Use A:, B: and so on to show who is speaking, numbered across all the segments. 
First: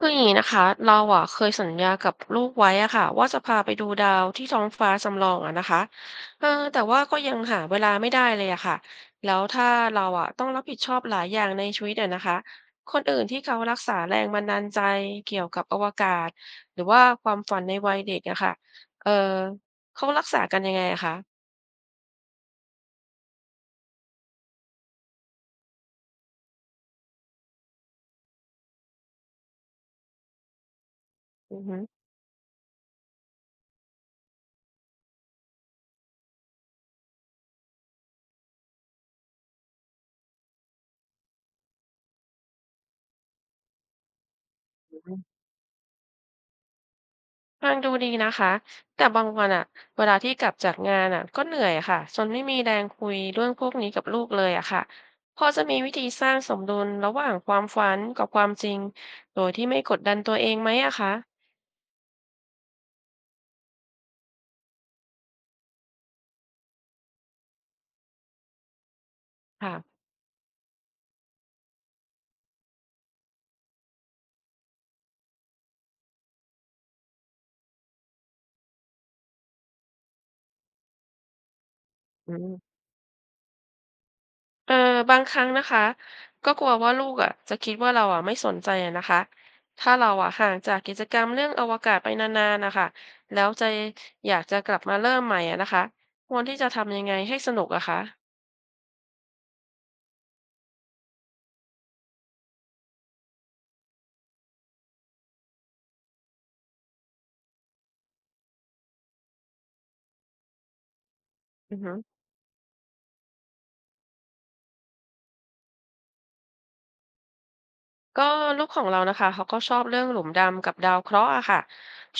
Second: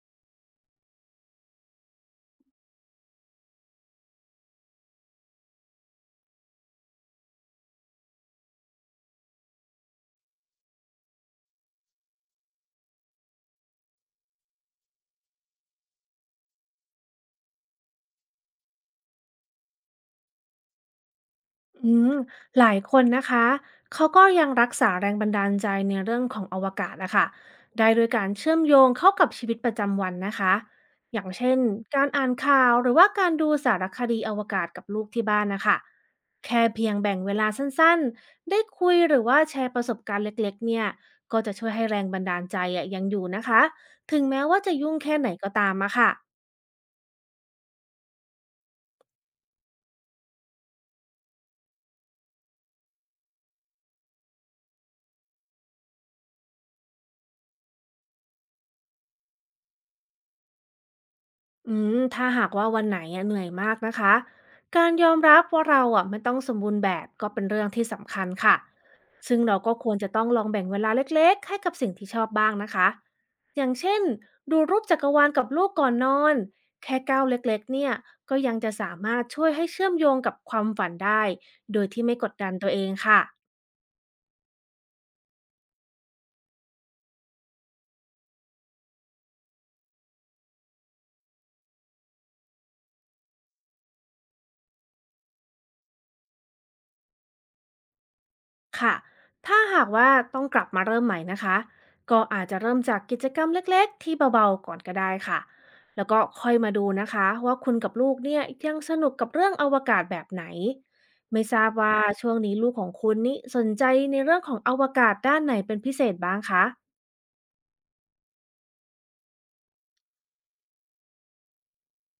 A: คืออย่างนี้นะคะเราอ่ะเคยสัญญากับลูกไว้อะค่ะว่าจะพาไปดูดาวที่ท้องฟ้าจำลองอะนะคะเออแต่ว่าก็ยังหาเวลาไม่ได้เลยอะค่ะแล้วถ้าเราอะต้องรับผิดชอบหลายอย่างในชีวิตอะนะคะคนอื่นที่เขารักษาแรงบันดาลใจเกี่ยวกับอวกาศหรือว่าความฝันในวัยเด็กอะค่ะเออเขารักษากันยังไงอะคะ
B: อืมหลายคนนะคะเขาก็ยังรักษาแรงบันดาลใจในเรื่องของอวกาศนะคะได้โดยการเชื่อมโยงเข้ากับชีวิตประจำวันนะคะอย่างเช่
A: อื
B: น
A: อฮึ
B: การอ่านข่าวหรือว่าการดูสารคดีอวกาศกับลูกที่บ้านนะคะแค่เพียงแบ่งเวลาสั้นๆได้คุยหรือว่าแชร์ประสบการณ์เล็กๆเนี่ยก็จะช่วยให้แรงบันดาลใจอะยังอยู่นะคะถึงแม้ว่าจะยุ่งแค่ไหนก็ตามอะค่ะ
A: ฟังดูดีนะคะ แต่บางวันอะเวลาที่กลับจากงานอะก็เหนื่อยอะค่ะจนไม่มีแรงคุยเรื่องพวกนี้กับลูกเลยอะค่ะพอจะมีวิธีสร้างสมดุลระหว่างความฝันกับความจริงโดยที่ไม่กดดันตัวเองไหมอะคะ
B: ถ้าหากว่าวันไหนอะเหนื่อยมากนะคะการยอมรับว่าเราอ่ะไม่ต้องสมบูรณ์แบบก็เป็นเรื่องที่สำคัญค่ะ ซึ่งเราก็คว
A: ค่ะ
B: รจะต้องลองแบ่งเวลาเล็กๆให้กับสิ่งที่ชอบบ้างนะคะ อย่างเช่นดูรูปจักรวาลกับลูกก่อนนอนแค่ก้าวเล็กๆเนี่ยก็ยังจะสามารถช่วยให้เชื่อมโยงกับความฝันได้โดยที่ไม่ก
A: อื
B: ดดัน
A: ม
B: ตัวเองค่ะ
A: เออบางครั้งนะคะก็กลัวว่าลูกอะจะคิดว่าเราอะไม่สนใจอะนะคะถ้าเราอะห่างจากกิจกรรมเรื่องอวกาศไปนานๆนะคะแล้วจะอยากจะกลับมาเริ่มใหม่อะนะคะควรที่จะทำยังไงให้สนุกอะคะ
B: ค่ะถ้าหากว่าต้องกลับมาเริ่มใหม่นะคะ ก็อาจจะเริ่มจากกิจกรรมเล็กๆที่เบาๆก่อนก็ได้ค่ะ แล้วก็ค่อยมาดูนะคะว่าคุณกับลูกเนี่ยยังสนุกกับเรื่องอวกาศแบบไหน ไม่ทราบ
A: อือฮึ
B: ว่าช่วงนี้ลูกของคุณนี่สนใจในเรื่องของอวกาศด้านไหนเป็นพิเศษบ้างคะ
A: ก็ลูกของเรานะคะเขาก็ชอบเรื่องหลุมดำกับดาวเคราะห์อะค่ะ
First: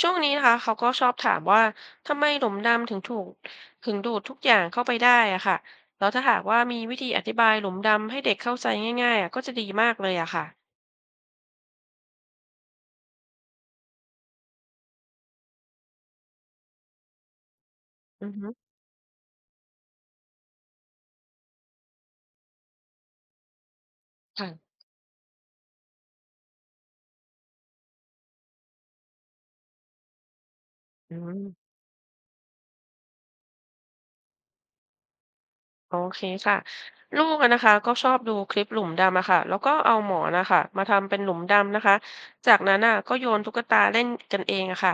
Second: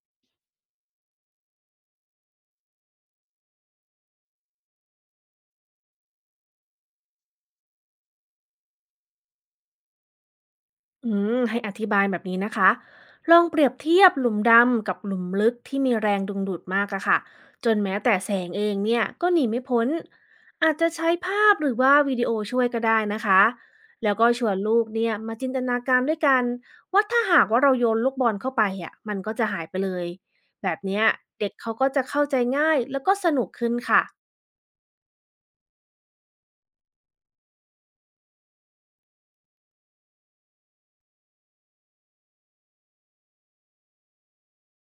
A: ช่วงนี้นะคะเขาก็ชอบถามว่าทำไมหลุมดำถึงถูกถึงดูดทุกอย่างเข้าไปได้อะค่ะแล้วถ้าหากว่ามีวิธีอธิบายหลุมดำให้เด็กเข้าใจง่ายๆอะก็จะดีมากเลยอะค่ะ
B: ให้อธิบายแบบนี้นะคะ ลองเปรียบเทียบหลุมดำกับหลุมลึกที่มีแรงดึงดูดมากอะค่ะ จนแม้แต่
A: อื
B: แส
A: อฮึ
B: งเองเนี่ยก็หนีไม่พ้น อาจจะใช้ภาพหรือว่าวิดีโอช่วยก็ได้นะคะ แล้วก็ชวน
A: ค่ะ
B: ลูกเนี่ยมาจินตนาการด้วยกันว่าถ้าหากว่าเราโยนลูกบอลเข้าไปอะมันก็จะหายไปเลยแบบเนี้ย
A: อื
B: เด็ก
A: ม
B: เขาก็จะเข้าใจง่ายแล้วก็สนุกขึ้นค่ะ
A: โอเคค่ะลูกอะนะคะก็ชอบดูคลิปหลุมดำอะค่ะแล้วก็เอาหมอนนะคะมาทำเป็นหลุมดำนะคะจากนั้นน่ะก็โยนตุ๊กตาเล่นกันเองอะค่ะ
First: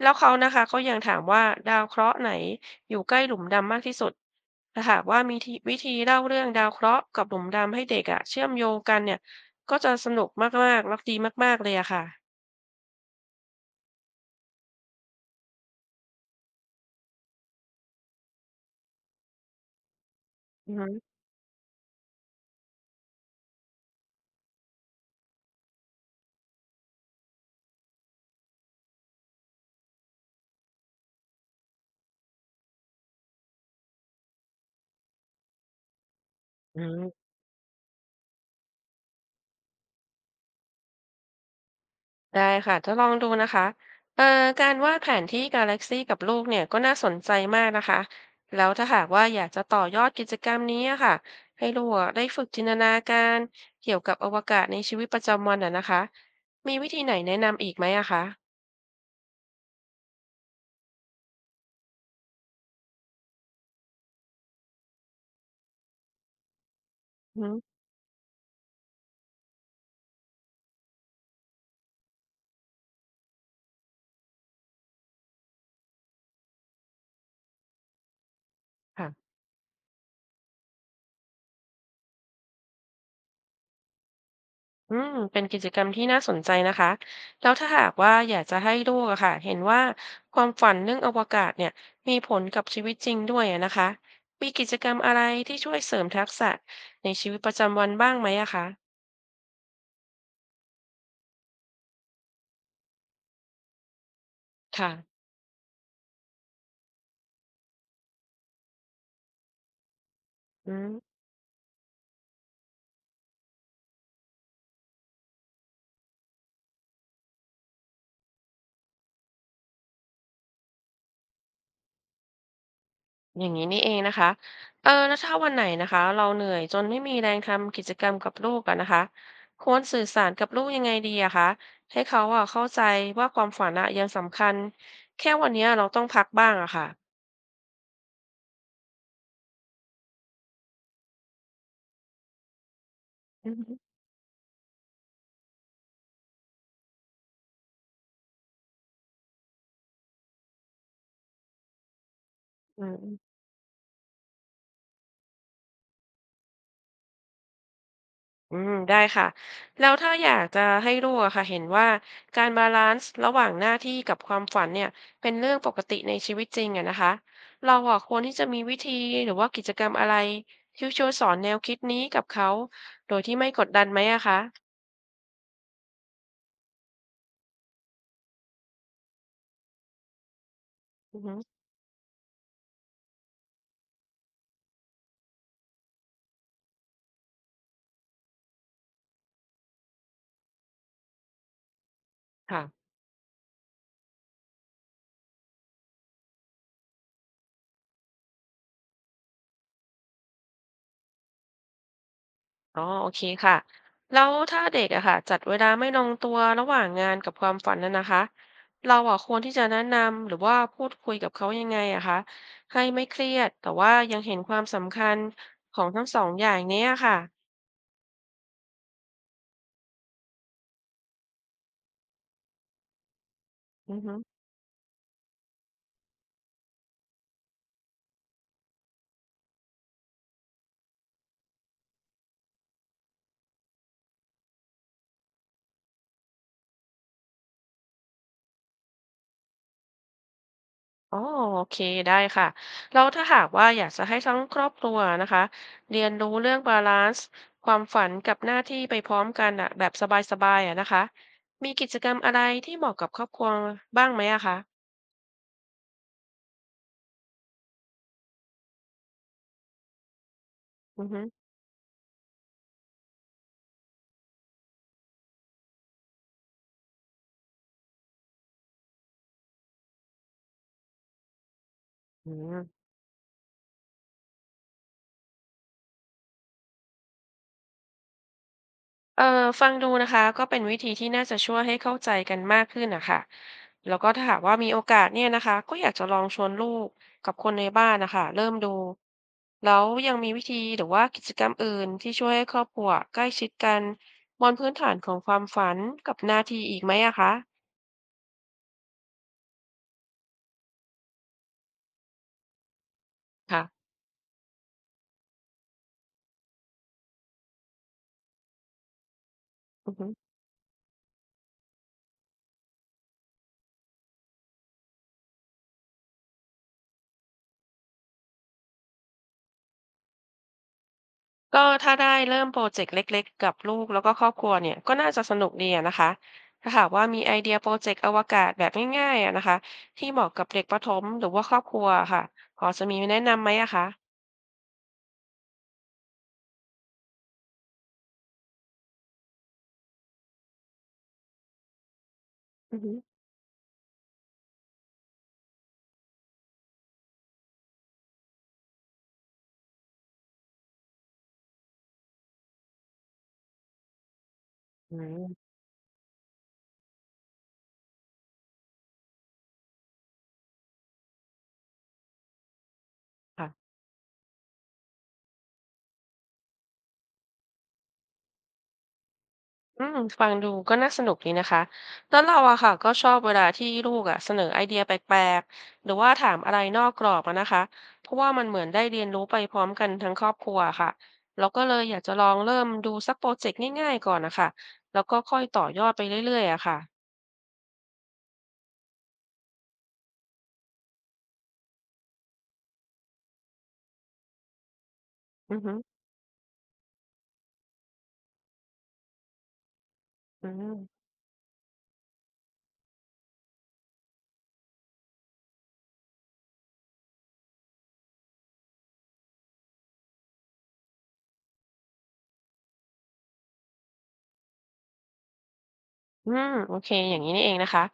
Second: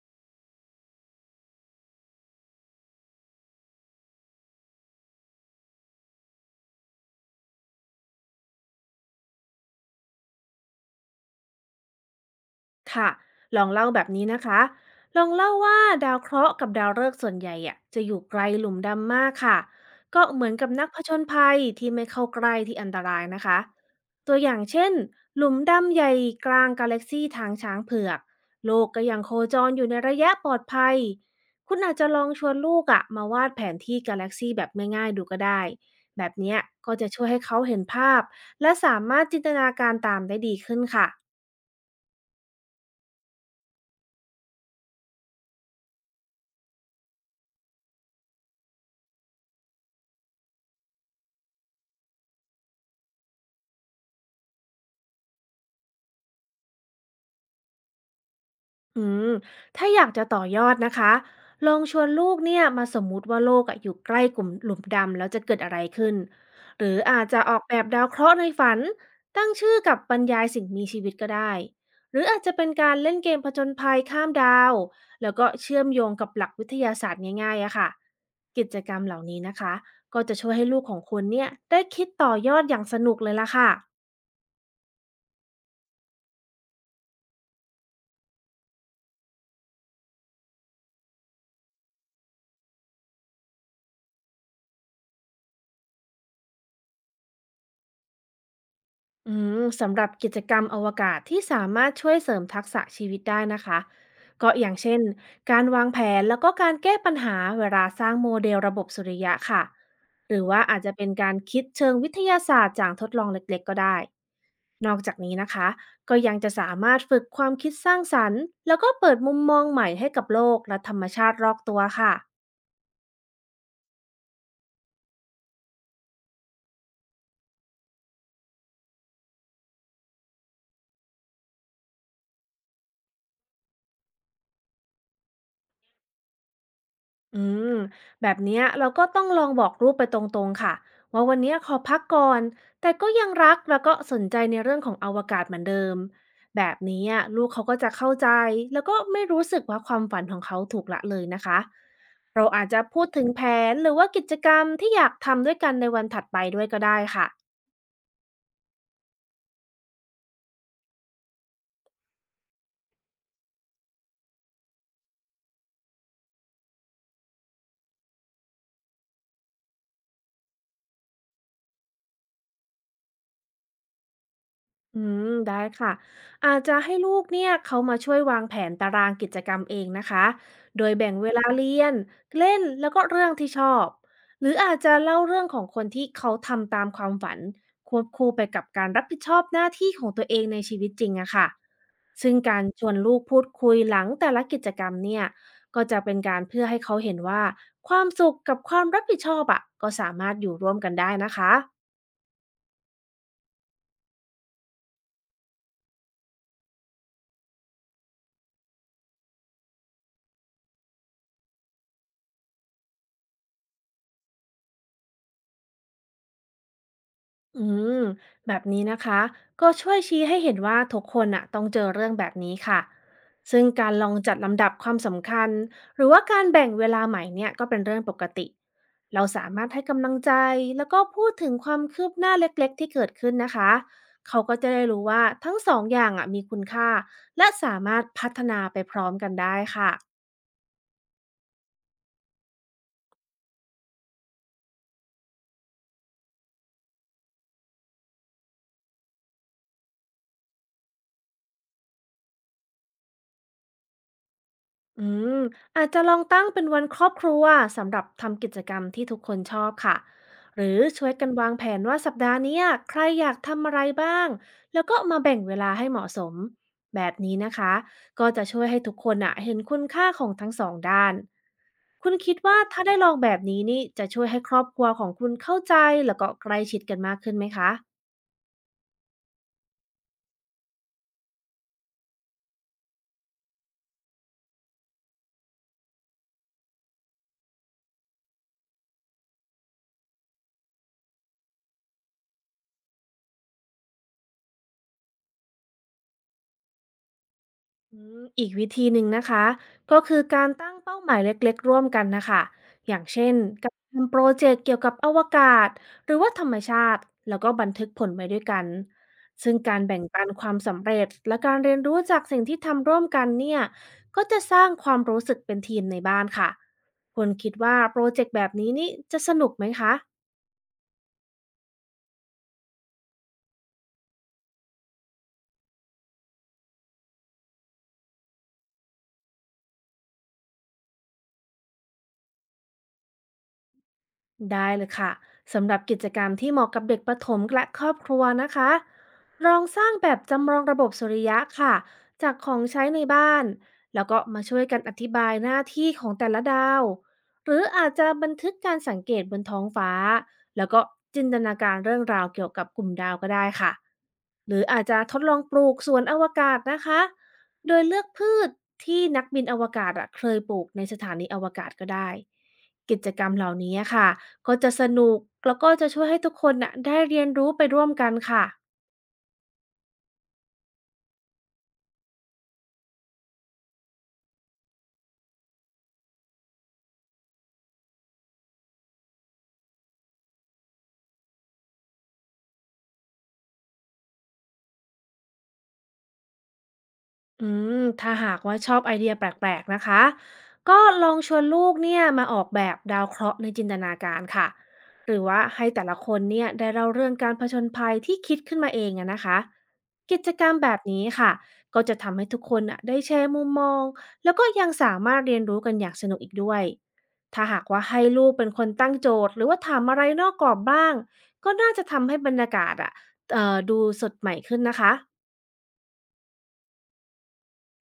A: แล้วเขานะคะก็ยังถามว่าดาวเคราะห์ไหนอยู่ใกล้หลุมดำมากที่สุดถ้าหากว่ามีทีวิธีเล่าเรื่องดาวเคราะห์กับหลุมดำให้เด็กอะเชื่อมโยงกันเนี่ยก็จะสนุกมากๆแล้วดีมากๆเลยอะค่ะ
B: ค่ะลองเล่าแบบนี้นะคะ ลองเล่าว่าดาวเคราะห์กับดาวฤกษ์ส่วนใหญ่อะจะอยู่ไกลหลุมดำมากค่ะก็เหมือนกั
A: อื
B: บนักผ
A: ม
B: จญภัยที่ไม่เข้าใกล้ที่อันตรายนะคะตัวอย่างเช่นหลุมดำใหญ่กลางกาแล็กซีทางช้างเผือกโลกก็ยังโคจรอยู่ในระยะปลอดภัยคุณอาจจะลองชวนลูกอะมาวาดแผนที่กาแล็กซีแบบง่ายๆดูก็ได้แบบเนี้ย
A: อหือ
B: ก็
A: อื
B: จะช่ว
A: ม
B: ยให้เขาเห็นภาพและสามารถจินตนาการตามได้ดีขึ้นค่ะ
A: ได้ค่ะจะลองดูนะคะเอ่อการวาดแผนที่กาแล็กซีกับลูกเนี่ยก็น่าสนใจมากนะคะ แล้วถ้าหากว่าอยากจะต่อยอดกิจกรรมนี้อะค่ะ ให้ลูกอะได้ฝึกจินตนาการเกี่ยวกับอวกาศในชีวิตประจำวันอ่ะนะคะ มีวิธีไหนแนะนำอีกไหมอะคะ
B: อืมถ้าอยากจะต่อยอดนะคะลองชวนลูกเนี่ยมาสมมุติว่าโลกอะอยู่ใกล้กลุ่มหลุมดำแล้วจะเกิดอะไรขึ้นหรืออาจ
A: อื
B: จะออ
A: ม
B: กแบบดาวเคราะห์ในฝันตั้งชื่อกับบรรยายสิ่งมีชีวิตก็ได้หรืออาจจะเป็นการเล่นเกมผจญภัยข้ามดาวแล้วก็เชื่อมโยงกับหลักวิทยาศาสตร์ง่ายๆอะค่ะกิจกรรมเหล่า
A: ค่ะ
B: นี้นะคะก็จะช่วยให้ลูกของคุณเนี่ยได้คิดต่อยอดอย่างสนุกเลยล่ะค่ะ
A: เป็นกิจกรรมที่น่าสนใจนะคะแล้วถ้าหากว่าอยากจะให้ลูกอะค่ะเห็นว่าความฝันเรื่องอวกาศเนี่ยมีผลกับชีวิตจริงด้วยอะนะคะมีกิจกรรมอะไรที่ช่วยเสริมทักษะในชีวิตประจำวันบ้างไหมอะคะ
B: อืสำหรับกิจกรรมอวกาศที่สามารถช่วยเสริมทักษะชีวิตได้นะคะก็อย่าง
A: ค่ะ
B: เช่นการวางแผนแล้วก็การแก้ปัญหาเวลาสร้างโมเดลระบบสุริยะค่ะหรือว่า
A: อื
B: อาจ
A: ม
B: จะเป็นการคิดเชิงวิทยาศาสตร์จากทดลองเล็กๆก็ได้นอกจากนี้นะคะก็ยังจะสามารถฝึกความคิดสร้างสรรค์แล้วก็เปิดมุมมองใหม่ให้กับโลกและธรรมชาติรอบตัวค่ะ
A: อย่างนี้นี่เองนะคะแล้วถ้าวันไหนนะคะเราเหนื่อยจนไม่มีแรงทำกิจกรรมกับลูกอะนะคะควรสื่อสารกับลูกยังไงดีอะคะให้เขาอะเข้าใจว่าความฝันอะยังสำคัญแค่วันเนี้ยเราต้องพักบ้างอะค่ะ
B: อืมแบบเนี้ยเราก็ต้องลองบอกลูกไปตรงๆค่ะว่าวันเนี้ยขอพักก่อนแต่ก็ยังรักแล้วก็สนใจในเรื่องของอวกาศเหมือนเดิมแบบนี้อะลูกเขาก็จะเข้าใจแล้วก็ไม่รู้สึกว่าความฝันของเขาถูกละเลยนะคะเราอาจจะ
A: อื
B: พูดถึง
A: ม
B: แผนหรือว่ากิจกรรมที่อยากทำด้วยกันในวันถัดไปด้วยก็ได้ค่ะ
A: อืม ได้ค่ะ แล้วถ้าอยากจะให้ลูกอะค่ะเห็นว่าการบาลันซ์ระหว่างหน้าที่กับความฝันเนี่ยเป็นเรื่องปกติในชีวิตจริงอะนะคะ เราอะควรที่จะมีวิธีหรือว่ากิจกรรมอะไรที่ช่วยสอนแนวคิดนี้กับเขาโดยที่ไม่กดดันไหมอะคะ
B: อืได้ค่ะอาจจะให้ลูกเนี่ยเขามาช่วยวางแผนตารางกิจกรรมเองนะคะโดยแบ่ง
A: อือ
B: เว
A: ฮึ
B: ลาเรียนเล่นแล้วก็เรื่องที่ชอบหรืออาจจะเล่าเรื่องของคนที่เขาทำตามความฝันควบคู่ไปกับการรับผิดชอบหน้าที่ของตัวเองในชีวิตจริงอะค่ะซึ่งกา
A: ค่ะ
B: รชวนลูกพูดคุยหลังแต่ละกิจกรรมเนี่ยก็จะเป็นการเพื่อให้เขาเห็นว่าความสุขกับความรับผิดชอบอะก็สามารถอยู่ร่วมกันได้นะคะ
A: อ๋อโอเคค่ะแล้วถ้าเด็กอะค่ะจัดเวลาไม่ลงตัวระหว่างงานกับความฝันนั้นนะคะเราอะควรที่จะแนะนำหรือว่าพูดคุยกับเขายังไงอะคะให้ไม่เครียดแต่ว่ายังเห็นความสำคัญของทั้งสองอย่างเนี้ยค่ะ
B: อืมแบบนี้นะคะก็ช่วยชี้ให้เห็นว่าทุกคนอะต้องเจอเรื่องแบบนี้ค่ะซึ่งการ
A: อือ
B: ลอ
A: ฮึ
B: งจัดลำดับความสำคัญหรือว่าการแบ่งเวลาใหม่เนี่ยก็เป็นเรื่องปกติเราสามารถให้กำลังใจแล้วก็พูดถึงความคืบหน้าเล็กๆที่เกิดขึ้นนะคะเขาก็จะได้รู้ว่าทั้งสองอย่างอะมีคุณค่าและสามารถพัฒนาไปพร้อมกันได้ค่ะ
A: อ๋อโอเคได้ค่ะแล้วถ้าหากว่าอยากจะให้ทั้งครอบครัวนะคะเรียนรู้เรื่องบาลานซ์ความฝันกับหน้าที่ไปพร้อมกันอะแบบสบายๆอะนะคะมีกิจกรรมอะไรที่เหมาะกับครอบครัวบ้างไหมอะคะ
B: อืมอาจจะลองตั้งเป็นวันครอบครัวสำหรับทำกิจกรรมที่ทุกคนชอบค่ะหรือ
A: อื
B: ช่
A: อ
B: วย
A: ฮึ
B: กันวางแผนว่าสัปดาห์เนี้ยใครอยากทำอะไรบ้างแล้วก็มาแบ่งเวลาให้เหมาะสมแบบนี้นะคะก็จะช่วยให้ทุกคนอะเห็นคุณค่าของทั้งสองด้านคุณ
A: อื
B: คิด
A: ม
B: ว่าถ้าได้ลองแบบนี้นี่จะช่วยให้ครอบครัวของคุณเข้าใจแล้วก็ใกล้ชิดกันมากขึ้นไหมคะ
A: เออฟังดูนะคะก็เป็นวิธีที่น่าจะช่วยให้เข้าใจกันมากขึ้นนะคะแล้วก็ถ้าหากว่ามีโอกาสเนี่ยนะคะก็อยากจะลองชวนลูกกับคนในบ้านนะคะเริ่มดูแล้วยังมีวิธีหรือว่ากิจกรรมอื่นที่ช่วยให้ครอบครัวใกล้ชิดกันบนพื้นฐานของความฝันกับหน้าที่อีกไหมอะคะ
B: อืมอีกวิธีหนึ่งนะคะก็คือการตั้งเป้าหมายเล็กๆร่วมกันนะคะอย่างเช่น
A: ค่ะ
B: การทำโปรเจกต์เกี่ยวกับอวกาศหรือว่าธรรมชาติแล้วก็บันทึกผลไว้ด้วยกันซึ่งการแบ่งปันความสำเร็จและการเรียนรู้จากสิ่งที่ทำร่วมกันเนี่ยก็จะสร้างความรู้สึกเป็นทีมในบ้านค่ะคุณคิดว่าโปรเจกต์แบบนี้นี่จะสนุกไหมคะ
A: ก็ถ้าได้เริ่มโปรเจกต์เล็กๆกับลูกแล้วก็ครอบครัวเนี่ยก็น่าจะสนุกดีอะนะคะถ้าหากว่ามีไอเดียโปรเจกต์อวกาศแบบง่ายๆอะนะคะที่เหมาะกับเด็กประถมหรือว่าครอบครัวค่ะพอจะมีแนะนำไหมอะคะ
B: ได้เลยค่ะสำหรับกิจกรรมที่เหมาะกับเด็กประถมและครอบครัวนะคะลองสร้างแบบจำลองระบบสุริยะค่ะจากของ
A: อือ
B: ใช้
A: ฮึ
B: ในบ้านแล้วก็มาช่วยกันอธิบายหน้าที่ของแต่ละดาวหรืออาจจะบันทึกการสังเกตบนท้องฟ้าแล้วก็จินตนาการเรื่องราวเกี่ยวกับกลุ่มดาวก็ได้ค่ะหรืออาจ
A: อื
B: จะทดลอง
A: ม
B: ปลูกสวนอวกาศนะคะโดยเลือกพืชที่นักบินอวกาศอะเคยปลูกในสถานีอวกาศก็ได้กิจกรรมเหล่า
A: ค่ะ
B: นี้ค่ะ ก็จะสนุกแล้วก็จะช่วยให้ทุกคนน่ะได้เรียนรู้ไปร่วมกันค่ะ
A: ฟังดูก็น่าสนุกดีนะคะแล้วเราอะค่ะก็ชอบเวลาที่ลูกอะเสนอไอเดียแปลกๆหรือว่าถามอะไรนอกกรอบอะนะคะเพราะว่ามันเหมือนได้เรียนรู้ไปพร้อมกันทั้งครอบครัวค่ะเราก็เลยอยากจะลองเริ่มดูสักโปรเจกต์ง่ายๆก่อนนะคะแล้วก็ค่อยต่อยอดไปเรื่อยๆอะค่ะ
B: อืมถ้าหากว่าชอบไอเดียแปลกๆนะคะก็ลองชวนลูกเนี่ยมาออกแบบดาวเคราะห์ในจินตนาการค่ะหรือว่า
A: อือ
B: ให้
A: ฮึ
B: แต่ละคนเนี่ยได้เล่าเรื่องการผจญภัยที่คิดขึ้นมาเองอะนะคะกิจกร
A: อื
B: รมแบ
A: ม
B: บนี้ค่ะก็จะทำให้ทุกคนอะได้แชร์มุมมองแล้วก็ยังสามารถเรียนรู้กันอย่างสนุกอีกด้วยถ้าหากว่าให้ลูกเป็นคนตั้งโจทย์หรือว่าถามอะไรนอกกรอบบ้างก็น่าจะทำให้บรรยากาศอะดูสดใหม่ขึ้นนะคะ
A: อืมโอเคอย่างนี้นี่เองนะคะ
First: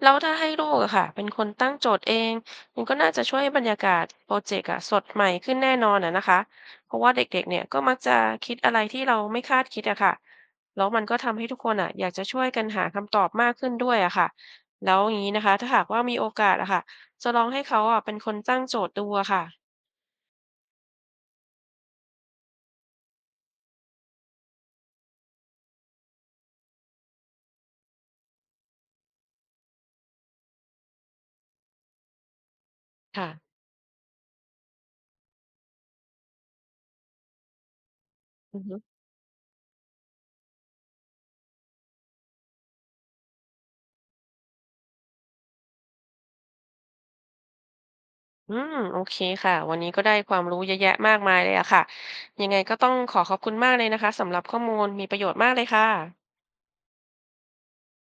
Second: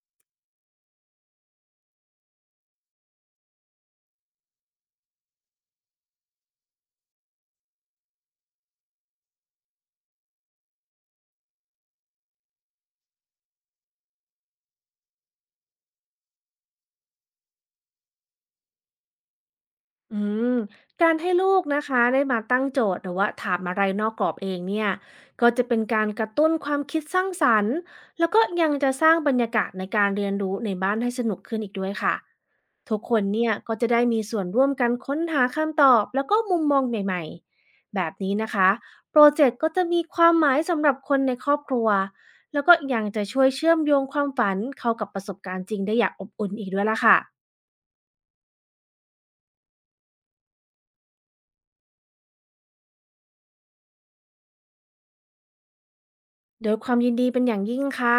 A: แล้วถ้าให้ลูกอะค่ะเป็นคนตั้งโจทย์เองมันก็น่าจะช่วยให้บรรยากาศโปรเจกต์อะสดใหม่ขึ้นแน่นอนอะนะคะเพราะว่าเด็กๆเนี่ยก็มักจะคิดอะไรที่เราไม่คาดคิดอะค่ะแล้วมันก็ทำให้ทุกคนอะอยากจะช่วยกันหาคำตอบมากขึ้นด้วยอะค่ะแล้วอย่างนี้นะคะถ้าหากว่ามีโอกาสอะค่ะจะลองให้เขาอะเป็นคนตั้งโจทย์ดูอะค่ะ
B: อืมการให้ลูกนะคะได้มาตั้งโจทย์หรือว่าถามอะไรนอกกรอบเองเนี่ยก็จะเป็นการกระตุ้นความคิดสร้างสรรค์แล้วก็ยังจะสร้างบรรยากาศในการเรียนรู้ในบ้านให้สนุกขึ้นอีกด้วยค่ะทุกคน
A: ค่ะ
B: เนี่ยก็จะได้มีส่วนร่วมกันค้นหาคำตอบแล้วก็มุมมองใหม่ๆแบบนี้นะคะโปรเจกต์ก็จะมีความหมายสำหรับคนในครอบครัวแล้วก็ยังจะช่วยเชื่อมโยงความฝันเข้ากับประสบการณ์จริงได้อย่างอบอุ่นอีกด้วยล่ะค่ะ
A: อืมโอเคค่ะวันนี้ก็ได้ความรู้เยอะแยะมากมายเลยอะค่ะยังไงก็ต้องขอขอบคุณมากเลยนะคะสำหรับข้อมูลมีประโยชน์มากเลยค่ะ
B: โดยความยินดีเป็นอย่างยิ่งค่ะ